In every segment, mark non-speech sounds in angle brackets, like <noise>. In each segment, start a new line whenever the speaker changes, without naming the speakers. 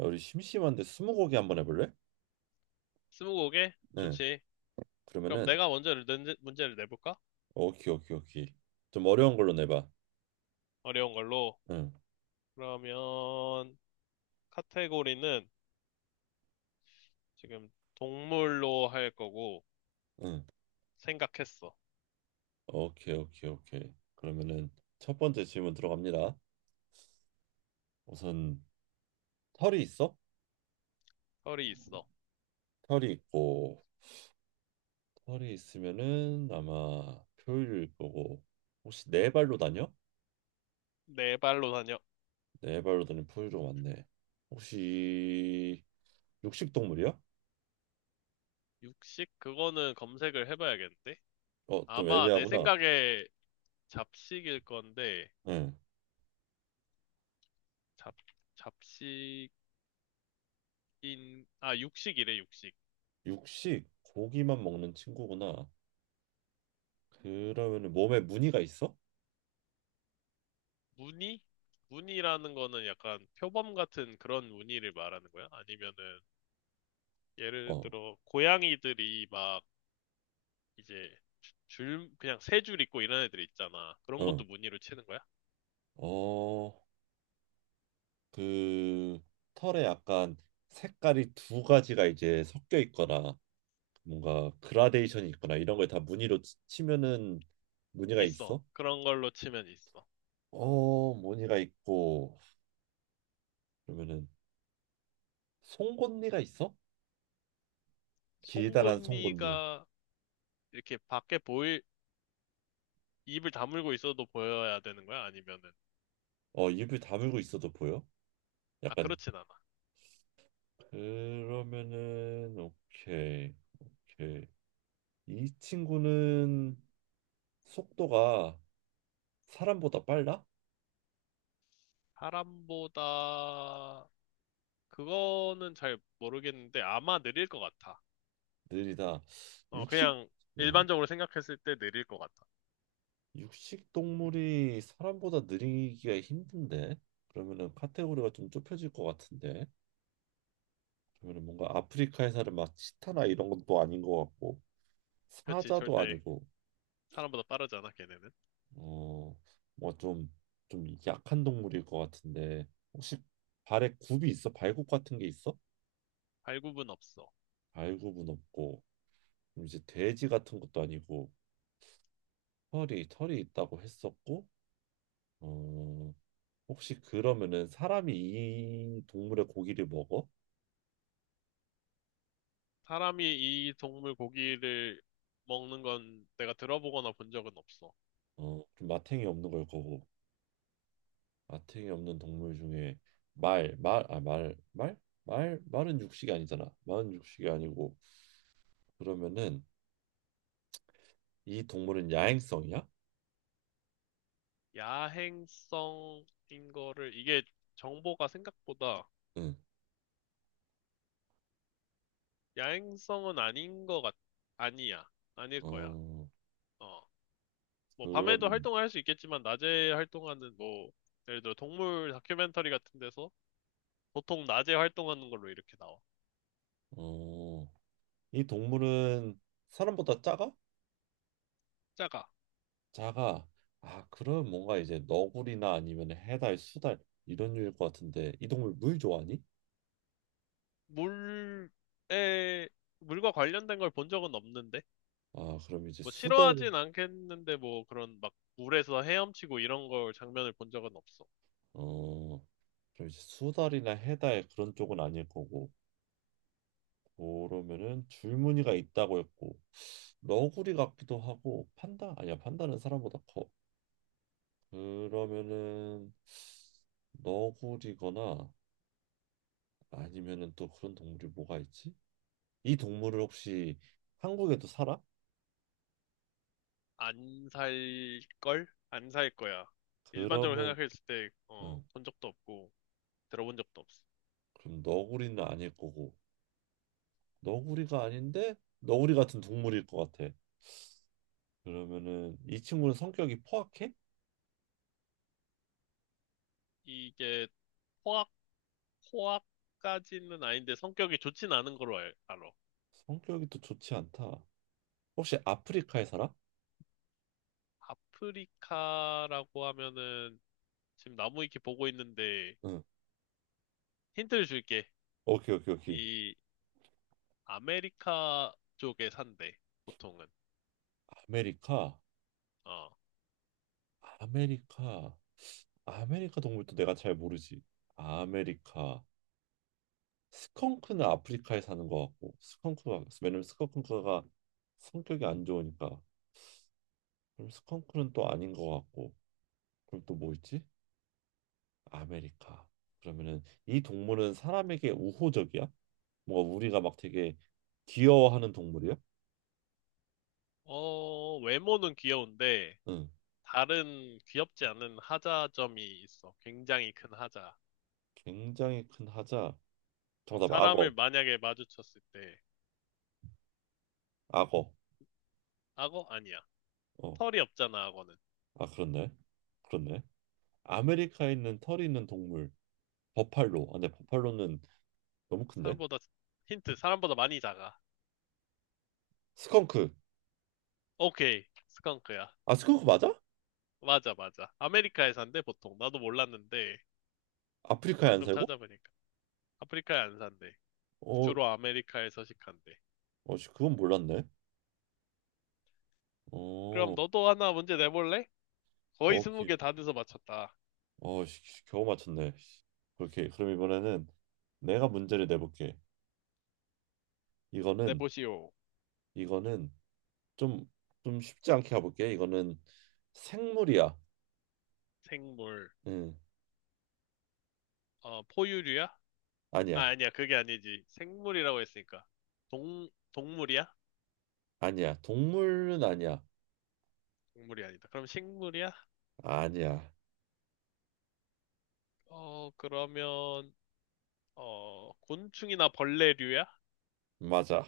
야, 우리 심심한데 스무고개 한번 해볼래?
스무고개?
응.
좋지. 그럼
그러면은
내가 먼저 문제를 내볼까?
오케이 오케이 오케이. 좀 어려운 걸로 내봐.
어려운 걸로.
응.
그러면 카테고리는 지금 동물로 할 거고
응.
생각했어.
오케이 오케이 오케이. 그러면은 첫 번째 질문 들어갑니다. 우선 털이 있어?
털이 있어.
털이 있고 털이 있으면은 아마 포유류일 거고 혹시 네 발로 다녀?
네 발로 다녀.
네 발로 다니는 포유류 맞네. 혹시 육식 동물이야?
육식? 그거는 검색을 해봐야겠는데?
어, 좀
아마 내
애매하구나.
생각에 잡식일 건데
응.
잡 잡식인 아 육식이래 육식.
육식 고기만 먹는 친구구나. 그러면은 몸에 무늬가 있어?
무늬? 무늬라는 거는 약간 표범 같은 그런 무늬를 말하는 거야? 아니면은 예를
어,
들어 고양이들이 막 이제 줄 그냥 3줄 있고 이런 애들 있잖아. 그런
어,
것도 무늬로 치는 거야?
어, 그 털에 약간 색깔이 두 가지가 이제 섞여 있거나 뭔가 그라데이션이 있거나 이런 걸 다 무늬로 치면은 무늬가
있어.
있어?
그런 걸로 치면 있어.
어, 무늬가 있고 그러면은 송곳니가 있어? 길다란 송곳니.
송곳니가 이렇게 밖에 보일 입을 다물고 있어도 보여야 되는 거야? 아니면은
어, 입을 다물고 있어도 보여?
아
약간
그렇진 않아.
그러면은 오케이, 오케이. 이 친구는 속도가 사람보다 빨라?
사람보다 그거는 잘 모르겠는데 아마 느릴 것 같아.
느리다. 육식
그냥
음,
일반적으로 생각했을 때 느릴 것 같아.
육식 동물이 사람보다 느리기가 힘든데 그러면은 카테고리가 좀 좁혀질 것 같은데 그러면은 뭔가 아프리카에 사는 막 치타나 이런 것도 아닌 것 같고
그렇지
사자도
절대
아니고
사람보다 빠르잖아 걔네는.
어뭐좀 좀 약한 동물일 것 같은데 혹시 발에 굽이 있어? 발굽 같은 게 있어?
발굽은 없어.
발굽은 없고 그럼 이제 돼지 같은 것도 아니고 털이 있다고 했었고 어 혹시 그러면은 사람이 이 동물의 고기를 먹어?
사람이 이 동물 고기를 먹는 건 내가 들어보거나 본 적은 없어.
어, 좀 마탱이 없는 걸 거고. 마탱이 없는 동물 중에 말, 말, 아, 말, 말? 말, 말은 육식이 아니잖아. 말은 육식이 아니고. 그러면은 이 동물은 야행성이야?
야행성인 거를, 이게 정보가 생각보다
응.
야행성은 아닌 거 아니야. 아닐 거야.
어,
어. 뭐, 밤에도
그러면
활동할 수 있겠지만, 낮에 활동하는 뭐, 예를 들어 동물 다큐멘터리 같은 데서 보통 낮에 활동하는 걸로 이렇게 나와.
어, 이 동물은 사람보다 작아?
작아.
작아. 아, 그럼 뭔가 이제 너구리나 아니면 해달, 수달 이런 류일 것 같은데 이 동물 물 좋아하니?
물에, 물과 관련된 걸 본 적은 없는데?
아, 그럼 이제
뭐
수달
싫어하진 않겠는데 뭐 그런 막 물에서 헤엄치고 이런 걸 장면을 본 적은 없어.
어, 그럼 이제 수달이나 해달 그런 쪽은 아닐 거고 그러면은 줄무늬가 있다고 했고 너구리 같기도 하고 판다 아니야 판다는 사람보다 커 그러면은 너구리거나 아니면은 또 그런 동물이 뭐가 있지? 이 동물을 혹시 한국에도 살아?
안 살 걸? 안 살 거야. 일반적으로
그러면
생각했을 때,
응,
본 적도 없고, 들어본 적도 없어.
그럼 너구리는 아닐 거고 너구리가 아닌데 너구리 같은 동물일 것 같아 그러면은 이 친구는 성격이 포악해?
이게 포악, 포악까지는 아닌데 성격이 좋진 않은 걸로 알아.
성격이 또 좋지 않다. 혹시 아프리카에 살아?
아프리카라고 하면은 지금 나무 위키 보고 있는데
응.
힌트를 줄게.
오케이, 오케이, 오케이.
이 아메리카 쪽에 산대, 보통은.
아메리카,
어.
아메리카, 아메리카 동물도 내가 잘 모르지. 아메리카. 스컹크는 아프리카에 사는 것 같고, 스컹크가 왜냐면 스컹크가 성격이 안 좋으니까. 그럼 스컹크는 또 아닌 것 같고, 그럼 또 뭐 있지? 아메리카. 그러면은 이 동물은 사람에게 우호적이야? 뭔가 우리가 막 되게 귀여워하는 동물이야?
어, 외모는 귀여운데,
응.
다른 귀엽지 않은 하자점이 있어. 굉장히 큰 하자.
굉장히 큰 하자.
어,
정답 악어.
사람을 만약에 마주쳤을 때,
악어.
악어? 아니야.
어.
털이 없잖아, 악어는.
아 그렇네. 그렇네. 아메리카에 있는 털이 있는 동물. 버팔로. 아 근데 버팔로는 너무 큰데.
사람보다, 힌트, 사람보다 많이 작아.
스컹크.
오케이, 스컹크야.
아 스컹크 맞아?
맞아, 맞아. 아메리카에 산대, 보통. 나도 몰랐는데,
아프리카에 안
방금
살고?
찾아보니까. 아프리카에 안 산대.
어.
주로 아메리카에 서식한대.
어 씨, 그건 몰랐네. 어.
그럼
어,
너도 하나 문제 내볼래? 거의 스무
오케이.
개 다 돼서 맞췄다.
어 씨, 씨, 겨우 맞췄네. 씨. 그렇게 그럼 이번에는 내가 문제를 내볼게. 이거는
내보시오.
이거는 좀 좀 쉽지 않게 가볼게. 이거는 생물이야.
생물.
응.
어, 포유류야? 아,
아니야.
아니야. 그게 아니지. 생물이라고 했으니까. 동물이야?
아니야. 동물은 아니야.
동물이 아니다. 그럼 식물이야?
아니야.
어, 그러면, 어, 곤충이나 벌레류야?
맞아.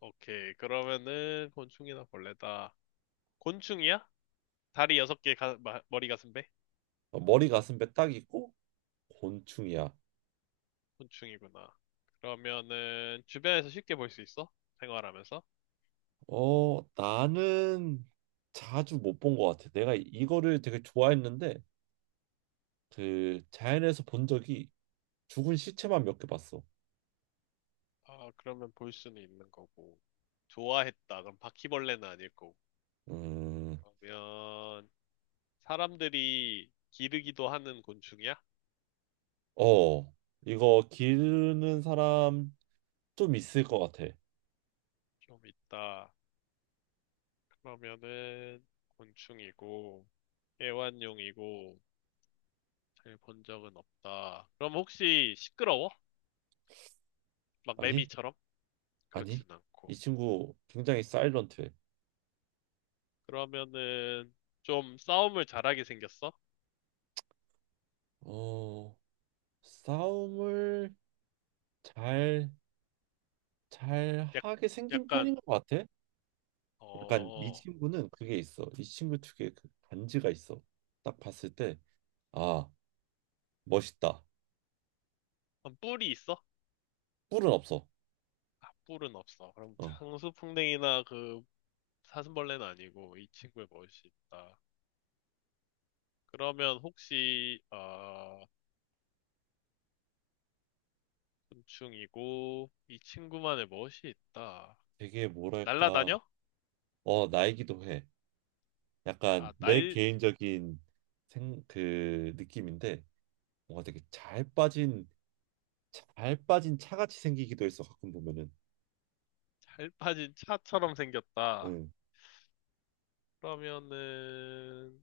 오케이. 그러면은, 곤충이나 벌레다. 곤충이야? 다리 6개, 가, 머리 가슴 배?
어, 머리 가슴배 딱 있고 곤충이야.
곤충이구나. 그러면은, 주변에서 쉽게 볼 수 있어? 생활하면서?
어, 나는 자주 못 본 것 같아. 내가 이거를 되게 좋아했는데 그 자연에서 본 적이 죽은 시체만 몇 개 봤어.
아, 그러면 볼 수는 있는 거고. 좋아했다. 그럼 바퀴벌레는 아닐 거고.
음,
그러면, 사람들이 기르기도 하는 곤충이야?
어, 이거 기르는 사람 좀 있을 것 같아.
좀 있다. 그러면은 곤충이고 애완용이고 잘 본 적은 없다. 그럼 혹시 시끄러워? 막
아니,
매미처럼?
아니,
그렇진
이
않고.
친구 굉장히 사일런트해.
그러면은 좀 싸움을 잘하게 생겼어?
어, 싸움을 잘, 잘
약,
하게 생긴
약간
편인 것 같아. 약간 이
어
친구는 그게 있어. 이 친구 특유의 그 간지가 있어. 딱 봤을 때, 아, 멋있다.
그럼 뿔이 있어?
뿔은 없어.
아 뿔은 없어. 그럼
어,
장수풍뎅이나 그 사슴벌레는 아니고 이 친구의 멋이 있다. 그러면 혹시 아 곤충이고 이 친구만의 멋이 있다.
되게 뭐랄까,
날라다녀?
어, 나이기도 해. 약간
아,
내
날
개인적인 그 느낌인데, 뭔가 되게 잘 빠진, 잘 빠진 차같이 생기기도 해서 가끔 보면은,
잘 빠진 차처럼 생겼다.
응.
그러면은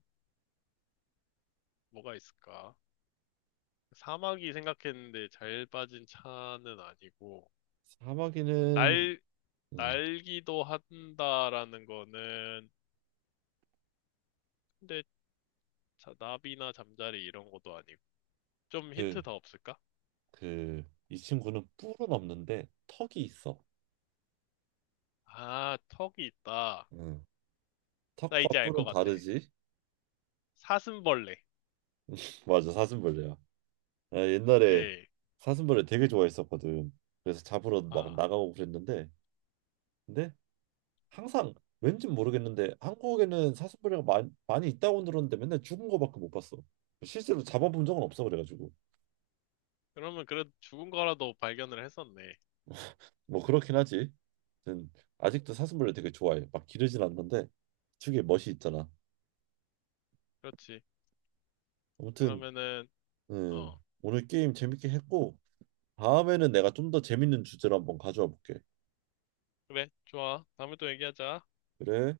뭐가 있을까? 사막이 생각했는데 잘 빠진 차는 아니고
사마귀는,
날
응.
날기도 한다라는 거는 근데 나비나 잠자리 이런 것도 아니고 좀
그,
힌트 더 없을까?
그, 이 친구는 뿔은 없는데 턱이 있어.
아, 턱이 있다.
응.
나
턱과
이제 알 것
뿔은
같아.
다르지?
사슴벌레.
<laughs> 맞아, 사슴벌레야. 아, 옛날에
오케이.
사슴벌을 되게 좋아했었거든. 그래서 잡으러 막
아,
나가고 그랬는데, 근데 항상 왠지 모르겠는데 한국에는 사슴벌이가 많이, 많이 있다고 들었는데 맨날 죽은 거밖에 못 봤어. 실제로 잡아본 적은 없어 그래가지고
그러면 그래도 죽은 거라도 발견을 했었네.
뭐 그렇긴 하지. 아무튼 아직도 사슴벌레 되게 좋아해. 막 기르진 않는데 특유의 멋이 있잖아.
그렇지.
아무튼
그러면은 어.
오늘 게임 재밌게 했고 다음에는 내가 좀 더 재밌는 주제로 한번 가져와 볼게.
그래, 좋아. 다음에 또 얘기하자.
그래.